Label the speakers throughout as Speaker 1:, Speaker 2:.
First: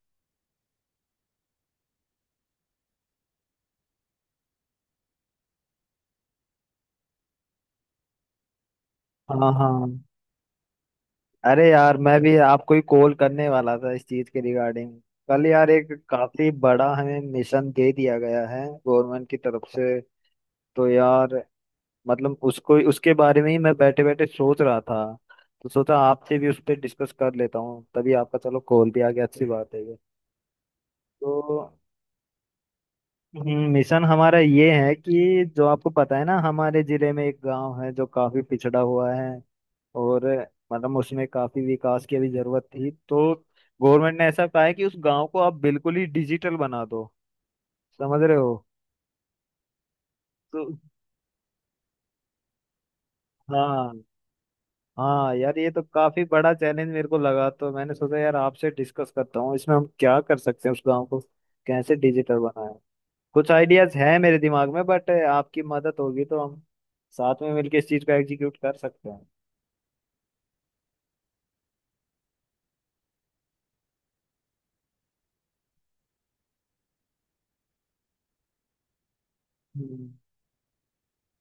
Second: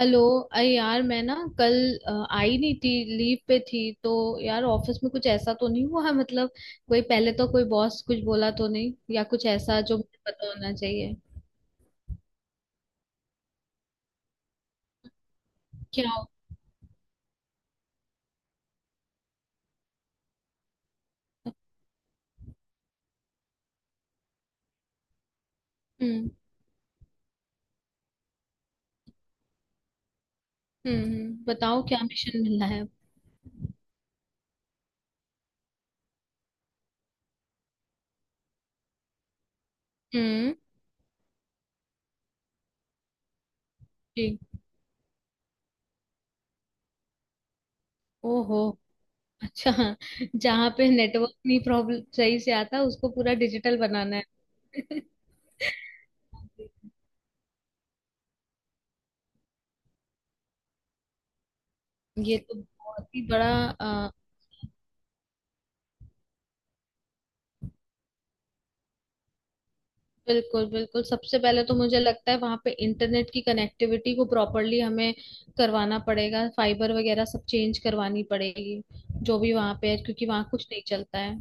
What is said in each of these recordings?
Speaker 1: Hello. अरे यार मैं ना कल अ, आई नहीं थी। लीव पे थी तो यार ऑफिस में कुछ ऐसा तो नहीं हुआ मतलब कोई पहले तो कोई बॉस कुछ बोला तो नहीं या कुछ
Speaker 2: हाँ हाँ।
Speaker 1: ऐसा जो मुझे पता होना चाहिए।
Speaker 2: अरे यार मैं भी आपको ही कॉल करने वाला था इस चीज के रिगार्डिंग। कल यार एक
Speaker 1: क्या होता।
Speaker 2: काफी बड़ा हमें मिशन दे दिया गया है गवर्नमेंट की तरफ से। तो यार मतलब उसको उसके बारे में ही मैं बैठे बैठे सोच रहा था। तो सोचा
Speaker 1: हम्म
Speaker 2: आपसे भी उस पर डिस्कस कर लेता हूँ, तभी आपका चलो कॉल भी आ गया, अच्छी बात है ये। तो
Speaker 1: बताओ क्या मिशन मिला है।
Speaker 2: मिशन हमारा ये है कि जो आपको पता है ना, हमारे जिले में एक गांव है जो काफी पिछड़ा हुआ है। और
Speaker 1: हम्म।
Speaker 2: मतलब उसमें काफी विकास की अभी जरूरत थी, तो गवर्नमेंट ने
Speaker 1: जी।
Speaker 2: ऐसा कहा है कि उस गांव को आप बिल्कुल ही डिजिटल बना दो। समझ रहे हो?
Speaker 1: ओहो। अच्छा।
Speaker 2: तो
Speaker 1: जहाँ पे नेटवर्क नहीं प्रॉब्लम सही से आता उसको पूरा डिजिटल
Speaker 2: हाँ
Speaker 1: बनाना है।
Speaker 2: हाँ यार, ये तो काफी बड़ा चैलेंज मेरे को लगा, तो मैंने सोचा यार आपसे डिस्कस करता हूँ इसमें हम क्या कर सकते हैं, उस गांव को कैसे
Speaker 1: ये
Speaker 2: डिजिटल
Speaker 1: तो
Speaker 2: बनाएं।
Speaker 1: बहुत ही बड़ा।
Speaker 2: कुछ आइडियाज हैं मेरे दिमाग में, बट आपकी मदद होगी तो हम साथ में मिलकर इस चीज को एग्जीक्यूट कर सकते हैं।
Speaker 1: बिल्कुल बिल्कुल, सबसे पहले तो मुझे लगता है वहां पे इंटरनेट की कनेक्टिविटी को प्रॉपरली हमें करवाना पड़ेगा, फाइबर वगैरह सब चेंज करवानी पड़ेगी जो भी वहां पे है
Speaker 2: हम्म।
Speaker 1: क्योंकि वहां कुछ नहीं चलता है।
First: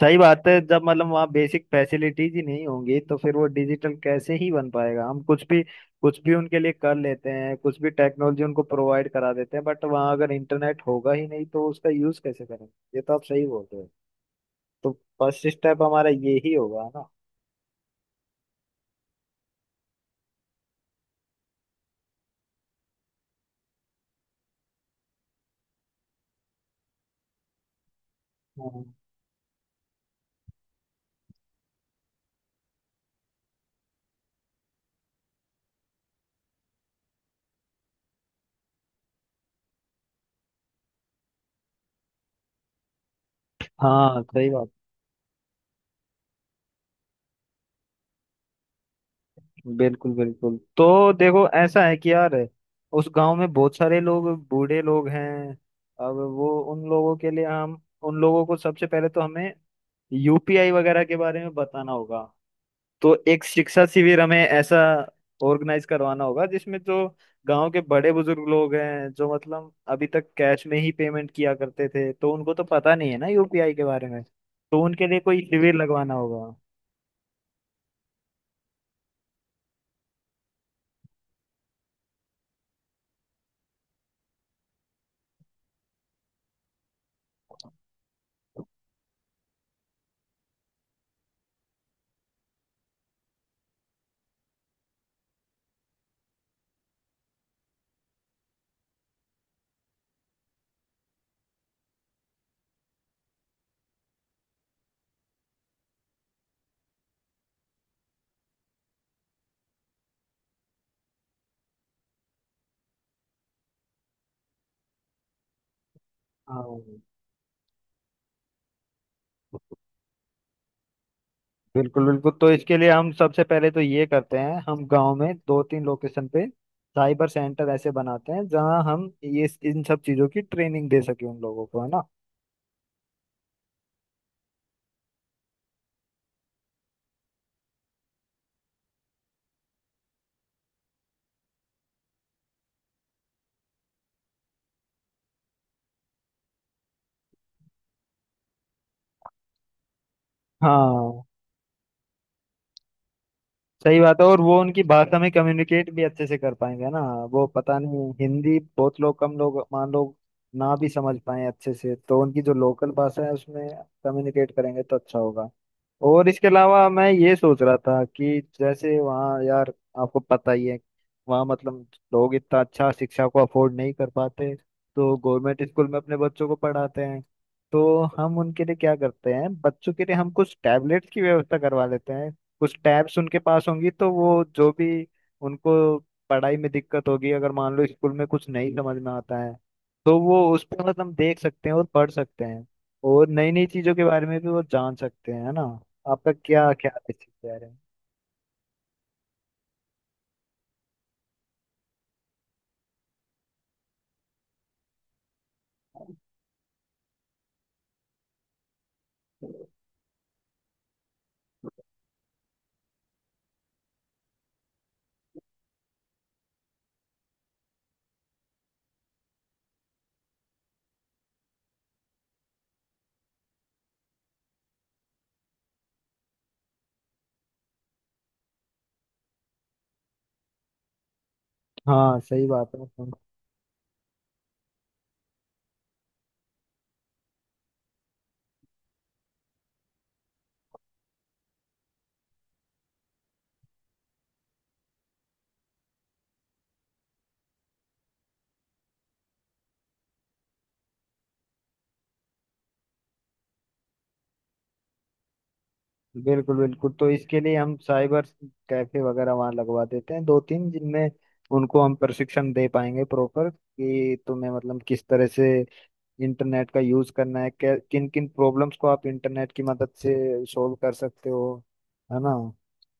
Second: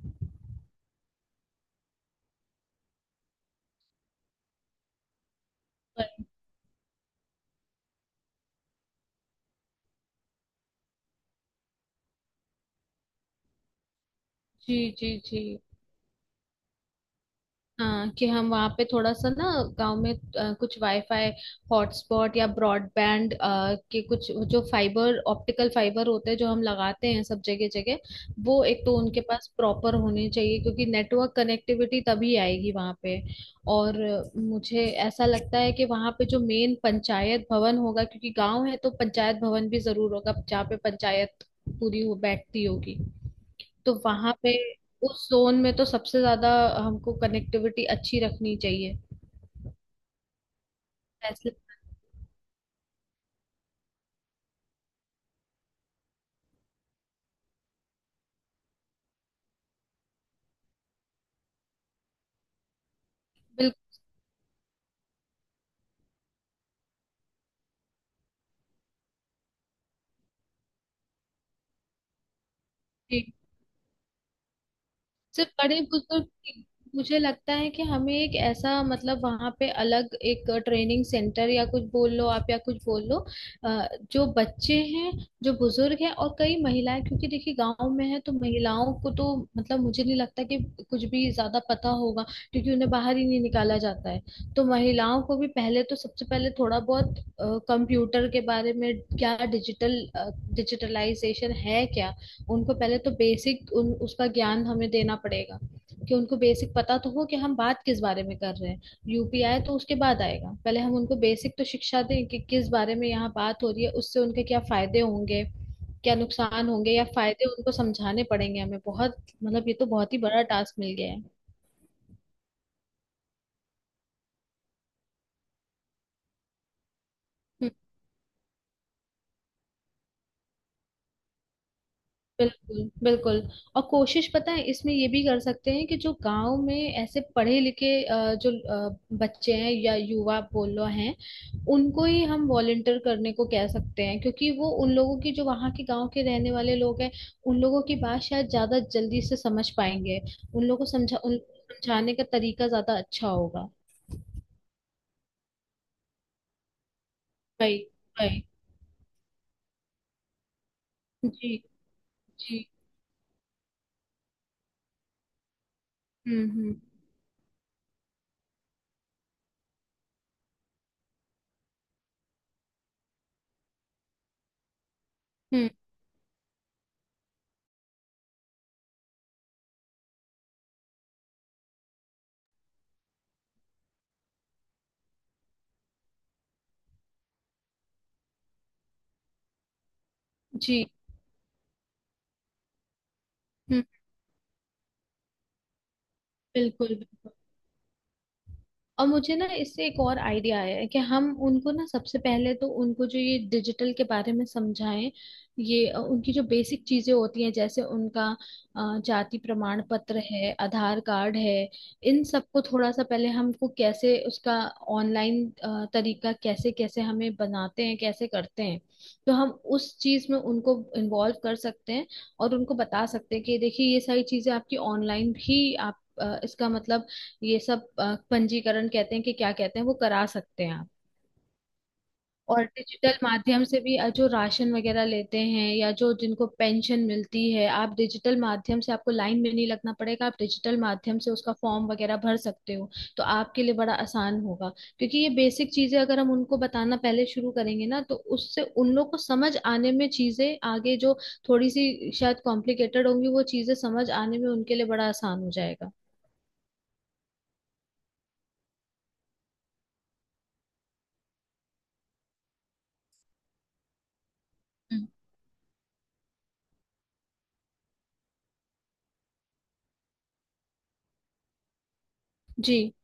Speaker 2: सही बात है, जब मतलब वहाँ बेसिक फैसिलिटीज ही नहीं होंगी तो फिर वो डिजिटल कैसे ही बन पाएगा। हम कुछ
Speaker 1: पर-
Speaker 2: भी उनके लिए कर लेते हैं, कुछ भी टेक्नोलॉजी उनको प्रोवाइड करा देते हैं, बट वहाँ अगर इंटरनेट होगा ही नहीं तो उसका यूज कैसे करेंगे। ये तो आप सही बोल रहे हो।
Speaker 1: जी
Speaker 2: तो
Speaker 1: जी जी।
Speaker 2: फर्स्ट स्टेप हमारा ये ही होगा ना।
Speaker 1: हाँ कि हम वहाँ पे थोड़ा सा ना गांव में कुछ वाईफाई हॉटस्पॉट या ब्रॉडबैंड के कुछ जो फाइबर ऑप्टिकल फाइबर होते हैं जो हम लगाते हैं सब जगह जगह। वो एक
Speaker 2: हाँ
Speaker 1: तो उनके पास प्रॉपर होने चाहिए क्योंकि नेटवर्क कनेक्टिविटी तभी आएगी वहाँ पे। और मुझे ऐसा लगता है कि वहाँ पे जो मेन पंचायत भवन होगा क्योंकि गांव है तो पंचायत भवन भी जरूर होगा जहाँ पे पंचायत पूरी हो बैठती होगी। तो
Speaker 2: हाँ
Speaker 1: वहां
Speaker 2: सही
Speaker 1: पे
Speaker 2: बात।
Speaker 1: उस जोन में तो सबसे ज्यादा हमको कनेक्टिविटी अच्छी रखनी चाहिए,
Speaker 2: बिल्कुल बिल्कुल, तो देखो ऐसा
Speaker 1: फैसिलिटी।
Speaker 2: है कि यार उस गांव में बहुत सारे लोग बूढ़े लोग हैं। अब वो उन लोगों के लिए हम, उन लोगों को सबसे पहले तो हमें यूपीआई वगैरह के बारे में बताना होगा। तो एक शिक्षा
Speaker 1: बिल्कुल।
Speaker 2: शिविर हमें ऐसा ऑर्गेनाइज करवाना होगा, जिसमें जो गांव के बड़े बुजुर्ग लोग हैं, जो मतलब अभी तक कैश में ही पेमेंट किया करते थे, तो उनको तो पता नहीं है ना यूपीआई के बारे में, तो उनके लिए कोई
Speaker 1: सिर्फ
Speaker 2: शिविर
Speaker 1: बड़े
Speaker 2: लगवाना
Speaker 1: बुजुर्ग
Speaker 2: होगा।
Speaker 1: की- मुझे लगता है कि हमें एक ऐसा मतलब वहां पे अलग एक ट्रेनिंग सेंटर या कुछ बोल लो आप या कुछ बोल लो अ, जो बच्चे हैं जो बुजुर्ग हैं और कई महिलाएं, क्योंकि देखिए गांव में है तो महिलाओं को तो मतलब मुझे नहीं लगता कि कुछ भी ज्यादा पता होगा क्योंकि उन्हें बाहर ही नहीं निकाला जाता है। तो महिलाओं को भी पहले तो सबसे पहले थोड़ा बहुत कंप्यूटर के बारे में, क्या डिजिटल, डिजिटलाइजेशन है क्या, उनको पहले तो बेसिक उन उसका ज्ञान हमें देना पड़ेगा कि उनको बेसिक पता तो हो कि हम बात किस बारे में कर रहे हैं। यूपीआई तो उसके बाद आएगा, पहले हम उनको बेसिक तो शिक्षा दें कि किस बारे में यहाँ बात हो रही है, उससे उनके क्या फायदे होंगे क्या नुकसान
Speaker 2: हाँ
Speaker 1: होंगे, या फायदे उनको समझाने पड़ेंगे हमें बहुत। मतलब ये तो बहुत ही बड़ा टास्क मिल गया है।
Speaker 2: बिल्कुल बिल्कुल, तो इसके लिए हम सबसे पहले तो ये करते हैं, हम गांव में दो तीन लोकेशन पे साइबर सेंटर ऐसे बनाते हैं जहां हम ये इन सब चीजों की ट्रेनिंग दे सके उन लोगों को, है ना।
Speaker 1: बिल्कुल बिल्कुल और कोशिश पता है इसमें ये भी कर सकते हैं कि जो गांव में ऐसे पढ़े लिखे जो बच्चे हैं या युवा बोलो हैं उनको ही हम वॉलंटियर करने को कह सकते हैं, क्योंकि वो उन लोगों की जो वहाँ के गांव के रहने वाले लोग हैं उन लोगों की बात शायद ज्यादा जल्दी से समझ पाएंगे। उन लोगों को समझा
Speaker 2: हाँ
Speaker 1: उन समझाने का तरीका ज्यादा अच्छा होगा।
Speaker 2: सही बात है, और वो उनकी भाषा में कम्युनिकेट भी अच्छे से कर पाएंगे ना। वो पता
Speaker 1: भाई।
Speaker 2: नहीं,
Speaker 1: भाई।
Speaker 2: हिंदी बहुत लोग कम लोग मान लो ना भी समझ पाए
Speaker 1: जी।
Speaker 2: अच्छे से, तो उनकी जो
Speaker 1: जी।
Speaker 2: लोकल भाषा है उसमें कम्युनिकेट करेंगे तो अच्छा होगा। और इसके
Speaker 1: हम्म।
Speaker 2: अलावा मैं ये सोच रहा था कि जैसे वहाँ यार, आपको पता ही है, वहाँ मतलब लोग इतना अच्छा शिक्षा को अफोर्ड नहीं कर पाते, तो गवर्नमेंट
Speaker 1: हम्म।
Speaker 2: स्कूल में अपने बच्चों को पढ़ाते हैं। तो हम उनके लिए क्या करते हैं, बच्चों के लिए हम कुछ टैबलेट्स की व्यवस्था करवा लेते हैं। कुछ टैब्स उनके पास होंगी, तो वो जो भी उनको पढ़ाई में दिक्कत होगी, अगर मान लो स्कूल में कुछ नहीं समझ में आता है, तो वो उस पर
Speaker 1: जी।
Speaker 2: मतलब हम देख सकते हैं और पढ़ सकते हैं, और नई नई
Speaker 1: हम्म।
Speaker 2: चीजों के बारे में भी वो जान सकते हैं, है ना। आपका क्या
Speaker 1: बिल्कुल
Speaker 2: ख्याल है इस
Speaker 1: बिल्कुल
Speaker 2: चीज के बारे में?
Speaker 1: और मुझे ना इससे एक और आइडिया आया है कि हम उनको ना सबसे पहले तो उनको जो ये डिजिटल के बारे में समझाएं। ये उनकी जो बेसिक चीजें होती हैं जैसे उनका जाति प्रमाण पत्र है आधार कार्ड है। इन सबको थोड़ा सा पहले हमको कैसे उसका ऑनलाइन तरीका, कैसे कैसे हमें बनाते हैं कैसे करते हैं, तो हम उस चीज में उनको इन्वॉल्व कर सकते हैं। और उनको बता सकते हैं कि देखिए ये सारी चीजें आपकी ऑनलाइन भी आप इसका मतलब ये सब पंजीकरण कहते हैं कि क्या कहते हैं वो करा सकते हैं आप।
Speaker 2: हाँ सही
Speaker 1: और
Speaker 2: बात है,
Speaker 1: डिजिटल माध्यम से भी जो राशन वगैरह लेते हैं या जो जिनको पेंशन मिलती है, आप डिजिटल माध्यम से आपको लाइन में नहीं लगना पड़ेगा, आप डिजिटल माध्यम से उसका फॉर्म वगैरह भर सकते हो तो आपके लिए बड़ा आसान होगा। क्योंकि ये बेसिक चीजें अगर हम उनको बताना पहले शुरू करेंगे ना तो उससे उन लोग को समझ आने में चीजें, आगे जो थोड़ी सी शायद कॉम्प्लिकेटेड होंगी वो चीजें समझ आने में उनके लिए बड़ा आसान हो जाएगा।
Speaker 2: बिल्कुल बिल्कुल तो इसके लिए हम साइबर कैफे वगैरह वहाँ लगवा देते हैं दो तीन, जिनमें उनको हम प्रशिक्षण दे पाएंगे प्रॉपर, कि तुम्हें मतलब
Speaker 1: हम्म।
Speaker 2: किस तरह से इंटरनेट का यूज करना है, किन किन प्रॉब्लम्स को आप इंटरनेट की मदद से सॉल्व कर सकते हो, है ना।
Speaker 1: जी।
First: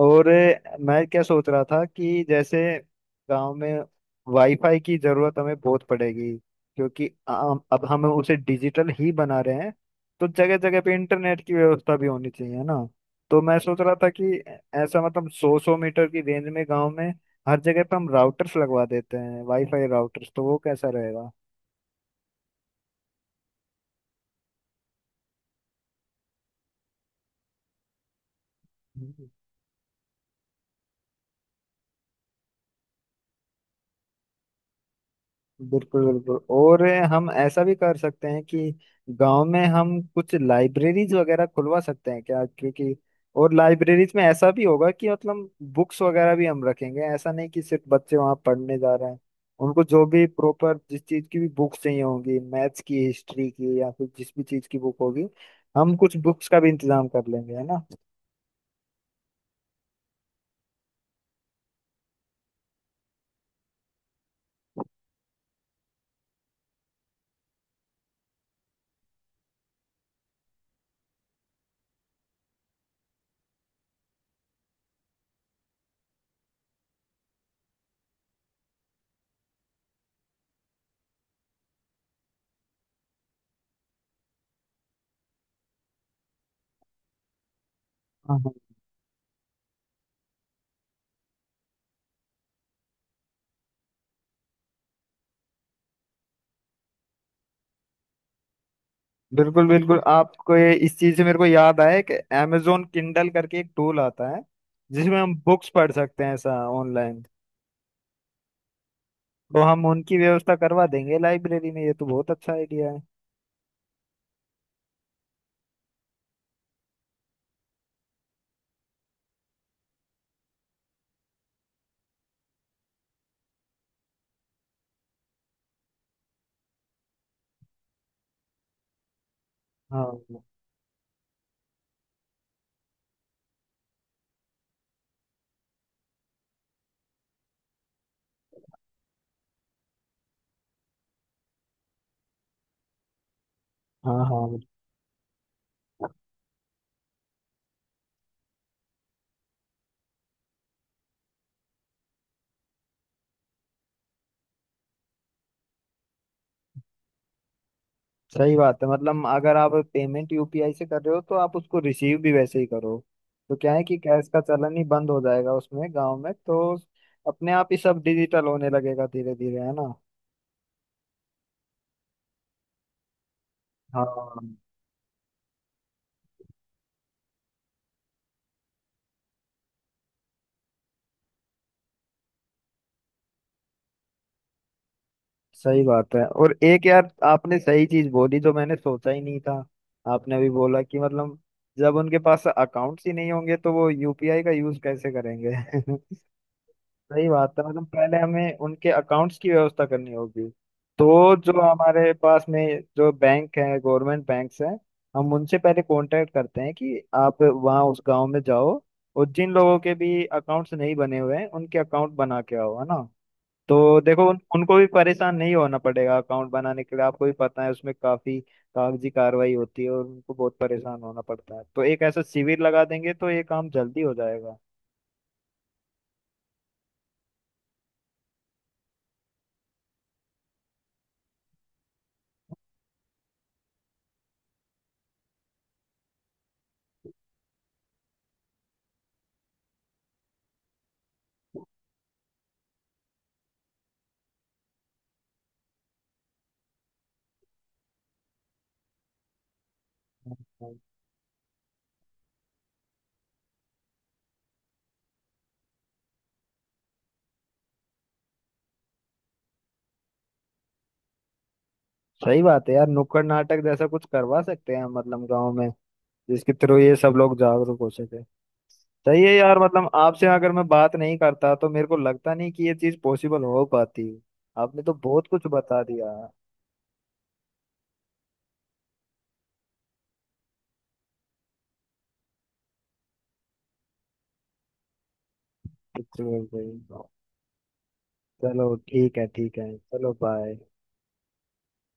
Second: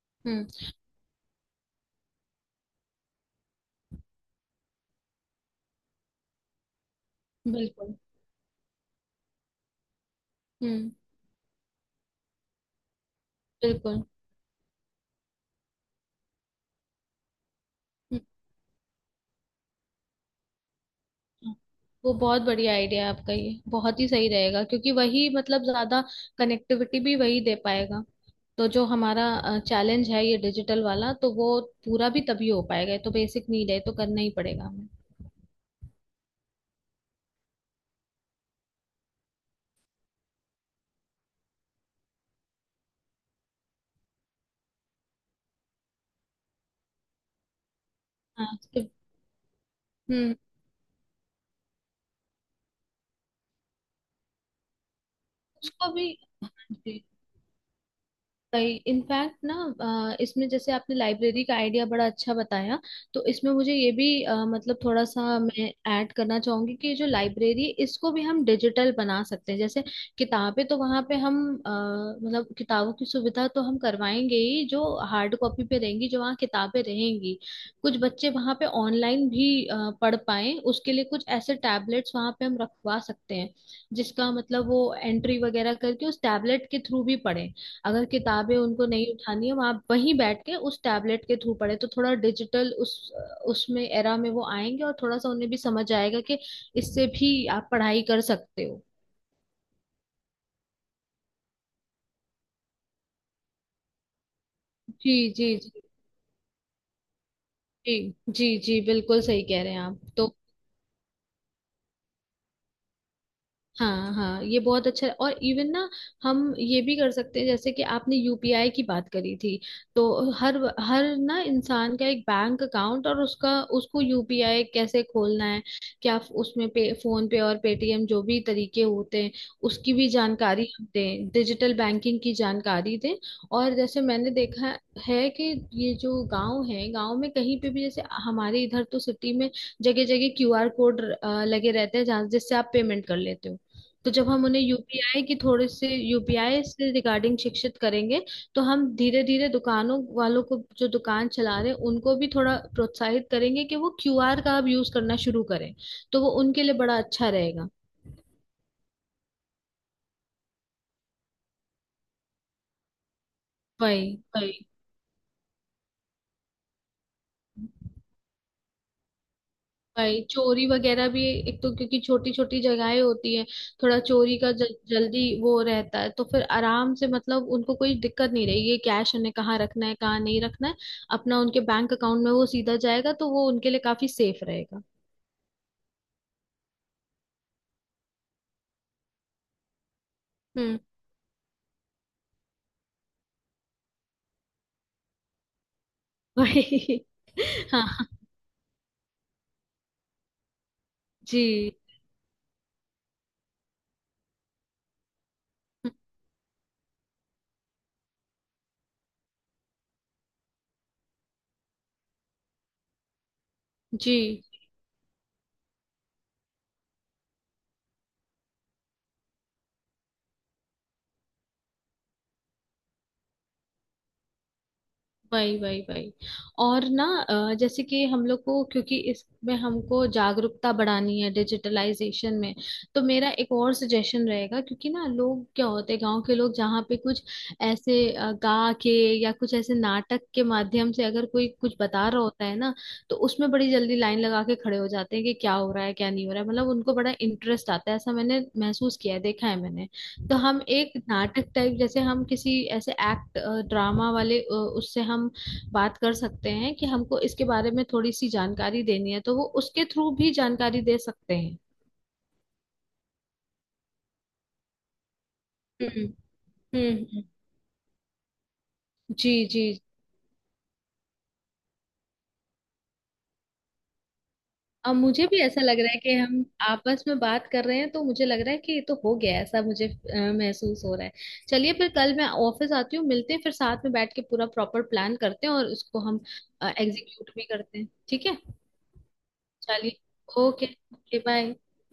Speaker 2: और
Speaker 1: हम्म।
Speaker 2: मैं क्या सोच रहा था कि जैसे गांव में वाईफाई की जरूरत हमें बहुत पड़ेगी, क्योंकि अब
Speaker 1: बिल्कुल।
Speaker 2: हम उसे डिजिटल ही बना रहे हैं। तो जगह जगह
Speaker 1: हम्म।
Speaker 2: पे इंटरनेट की व्यवस्था भी होनी चाहिए, है ना। तो मैं सोच रहा
Speaker 1: बिल्कुल।
Speaker 2: था कि ऐसा मतलब सौ सौ मीटर की रेंज में गांव में हर जगह पे हम राउटर्स लगवा देते हैं, वाईफाई राउटर्स, तो वो कैसा रहेगा?
Speaker 1: हम्म, वो बहुत बढ़िया आइडिया है आपका, ये बहुत ही सही रहेगा क्योंकि वही मतलब ज्यादा कनेक्टिविटी भी वही दे पाएगा। तो जो हमारा चैलेंज है ये डिजिटल वाला तो वो पूरा भी तभी हो पाएगा, ये तो बेसिक नीड है, ये तो करना ही पड़ेगा हमें।
Speaker 2: बिल्कुल बिल्कुल, और हम ऐसा भी कर सकते हैं कि गांव में हम कुछ लाइब्रेरीज वगैरह खुलवा सकते हैं क्या, क्योंकि और लाइब्रेरीज में ऐसा भी होगा कि मतलब बुक्स वगैरह भी हम रखेंगे, ऐसा नहीं कि सिर्फ बच्चे वहां
Speaker 1: हाँ।
Speaker 2: पढ़ने जा रहे हैं। उनको जो भी
Speaker 1: हम्म।
Speaker 2: प्रॉपर जिस चीज की भी बुक्स चाहिए होंगी, मैथ्स की, हिस्ट्री की, या फिर जिस भी चीज की बुक होगी,
Speaker 1: उसको
Speaker 2: हम
Speaker 1: भी।
Speaker 2: कुछ बुक्स का भी इंतजाम कर लेंगे, है
Speaker 1: इनफैक्ट ना इसमें जैसे आपने लाइब्रेरी का आइडिया बड़ा अच्छा बताया, तो इसमें मुझे ये भी मतलब थोड़ा सा मैं ऐड करना चाहूंगी कि जो लाइब्रेरी है इसको भी हम डिजिटल बना सकते हैं। जैसे किताबें तो वहाँ पे हम अ, मतलब किताबों की सुविधा तो हम करवाएंगे ही, जो हार्ड कॉपी पे रहेंगी जो वहाँ किताबें रहेंगी। कुछ बच्चे वहाँ पे ऑनलाइन भी पढ़ पाए उसके लिए कुछ ऐसे टैबलेट्स वहाँ पे हम रखवा सकते हैं, जिसका मतलब वो एंट्री वगैरह करके उस टैबलेट के थ्रू भी पढ़े। अगर
Speaker 2: ना।
Speaker 1: किताबें उनको नहीं उठानी है वहां वहीं बैठ के उस टैबलेट के थ्रू पढ़े, तो थोड़ा डिजिटल उस उसमें एरा में वो आएंगे और थोड़ा सा उन्हें भी समझ आएगा कि इससे भी आप पढ़ाई कर सकते हो।
Speaker 2: बिल्कुल बिल्कुल, आपको ये, इस चीज से मेरे को याद आया कि Amazon Kindle करके एक टूल आता है,
Speaker 1: जी।
Speaker 2: जिसमें हम
Speaker 1: जी
Speaker 2: बुक्स
Speaker 1: जी।
Speaker 2: पढ़ सकते हैं ऐसा ऑनलाइन।
Speaker 1: जी जी जी, बिल्कुल सही
Speaker 2: तो
Speaker 1: कह रहे हैं
Speaker 2: हम
Speaker 1: आप
Speaker 2: उनकी
Speaker 1: तो।
Speaker 2: व्यवस्था करवा देंगे लाइब्रेरी में, ये तो बहुत अच्छा आइडिया है।
Speaker 1: हाँ हाँ ये बहुत अच्छा है और इवन ना हम ये भी कर सकते हैं, जैसे कि आपने यूपीआई की बात करी थी, तो हर हर ना इंसान का एक बैंक अकाउंट, और उसका उसको यूपीआई कैसे खोलना है, क्या उसमें पे फोन पे और पेटीएम जो भी तरीके होते हैं उसकी भी
Speaker 2: हाँ
Speaker 1: जानकारी हम दें, डिजिटल बैंकिंग की जानकारी दें। और जैसे मैंने देखा है कि ये जो गांव है, गांव में कहीं पे भी, जैसे हमारे इधर तो सिटी में जगह जगह क्यूआर कोड लगे रहते हैं जहाँ जिससे आप पेमेंट कर लेते हो। तो
Speaker 2: हाँ
Speaker 1: जब हम
Speaker 2: हाँ
Speaker 1: उन्हें यूपीआई की थोड़े से यूपीआई से रिगार्डिंग शिक्षित करेंगे, तो हम धीरे धीरे दुकानों वालों को जो दुकान चला रहे हैं उनको भी थोड़ा प्रोत्साहित करेंगे कि वो क्यूआर का अब यूज करना शुरू करें, तो वो उनके लिए बड़ा अच्छा रहेगा।
Speaker 2: सही बात है, मतलब अगर आप पेमेंट यूपीआई से कर रहे हो तो आप उसको रिसीव भी वैसे ही करो। तो क्या है कि
Speaker 1: वही
Speaker 2: कैश का
Speaker 1: वही।
Speaker 2: चलन ही बंद हो जाएगा उसमें, गांव में तो अपने आप ही सब डिजिटल होने लगेगा धीरे धीरे, है ना।
Speaker 1: भाई चोरी वगैरह भी, एक तो क्योंकि छोटी छोटी जगहें होती है, थोड़ा
Speaker 2: हाँ
Speaker 1: चोरी का जल्दी वो रहता है, तो फिर आराम से मतलब उनको कोई दिक्कत नहीं रहेगी ये कैश उन्हें कहाँ रखना है कहाँ नहीं रखना है। अपना उनके बैंक अकाउंट में वो सीधा जाएगा तो वो उनके लिए काफी सेफ रहेगा।
Speaker 2: सही बात है, और एक यार आपने सही चीज बोली जो मैंने सोचा ही नहीं था, आपने अभी
Speaker 1: हम्म।
Speaker 2: बोला कि मतलब जब उनके पास अकाउंट्स ही नहीं होंगे तो वो यूपीआई का यूज कैसे करेंगे।
Speaker 1: भाई।
Speaker 2: सही बात है, मतलब
Speaker 1: हाँ।
Speaker 2: पहले हमें उनके अकाउंट्स की व्यवस्था करनी होगी। तो जो
Speaker 1: जी
Speaker 2: हमारे पास में जो बैंक है, गवर्नमेंट बैंक्स हैं, हम उनसे पहले कांटेक्ट करते हैं कि आप वहाँ उस गांव में जाओ और जिन लोगों के भी अकाउंट्स नहीं बने हुए हैं उनके अकाउंट बना के आओ, है ना। तो
Speaker 1: जी।
Speaker 2: देखो उनको भी परेशान नहीं होना पड़ेगा अकाउंट बनाने के लिए, आपको भी पता है उसमें काफी कागजी कार्रवाई होती है और उनको बहुत परेशान होना पड़ता है, तो एक ऐसा शिविर लगा देंगे तो ये काम जल्दी हो जाएगा।
Speaker 1: वही वही वही। और ना जैसे कि हम लोग को, क्योंकि इसमें हमको जागरूकता बढ़ानी है डिजिटलाइजेशन में, तो मेरा एक और सजेशन रहेगा। क्योंकि ना लोग क्या होते हैं, गांव के लोग, जहाँ पे कुछ ऐसे गा के या कुछ ऐसे नाटक के माध्यम से अगर कोई कुछ बता रहा होता है ना, तो उसमें बड़ी जल्दी लाइन लगा के खड़े हो जाते हैं कि क्या हो रहा है क्या नहीं हो रहा है, मतलब उनको बड़ा इंटरेस्ट आता है, ऐसा मैंने महसूस किया है, देखा है मैंने। तो हम
Speaker 2: हाँ।
Speaker 1: एक नाटक टाइप जैसे हम किसी ऐसे एक्ट ड्रामा वाले उससे हम बात कर सकते हैं कि हमको इसके बारे में थोड़ी सी जानकारी देनी है, तो वो उसके थ्रू भी जानकारी दे सकते हैं।
Speaker 2: सही बात है यार, नुक्कड़ नाटक जैसा कुछ करवा सकते हैं मतलब गांव में,
Speaker 1: हम्म
Speaker 2: जिसके थ्रू ये सब
Speaker 1: हम्म।
Speaker 2: लोग जागरूक हो सके। सही है
Speaker 1: जी
Speaker 2: यार,
Speaker 1: जी।
Speaker 2: मतलब आपसे अगर मैं बात नहीं करता तो मेरे को लगता नहीं कि ये चीज पॉसिबल हो पाती। आपने तो
Speaker 1: अब मुझे
Speaker 2: बहुत
Speaker 1: भी
Speaker 2: कुछ
Speaker 1: ऐसा लग
Speaker 2: बता
Speaker 1: रहा है
Speaker 2: दिया।
Speaker 1: कि हम आपस में बात कर रहे हैं तो मुझे लग रहा है कि ये तो हो गया है, ऐसा मुझे महसूस हो रहा है। चलिए फिर कल मैं ऑफिस आती हूँ, मिलते हैं फिर साथ में बैठ के पूरा प्रॉपर प्लान करते हैं और उसको हम एग्जीक्यूट भी करते हैं, ठीक है।
Speaker 2: चलो ठीक है ठीक है,
Speaker 1: चलिए।
Speaker 2: चलो बाय।
Speaker 1: ओके। Okay bye.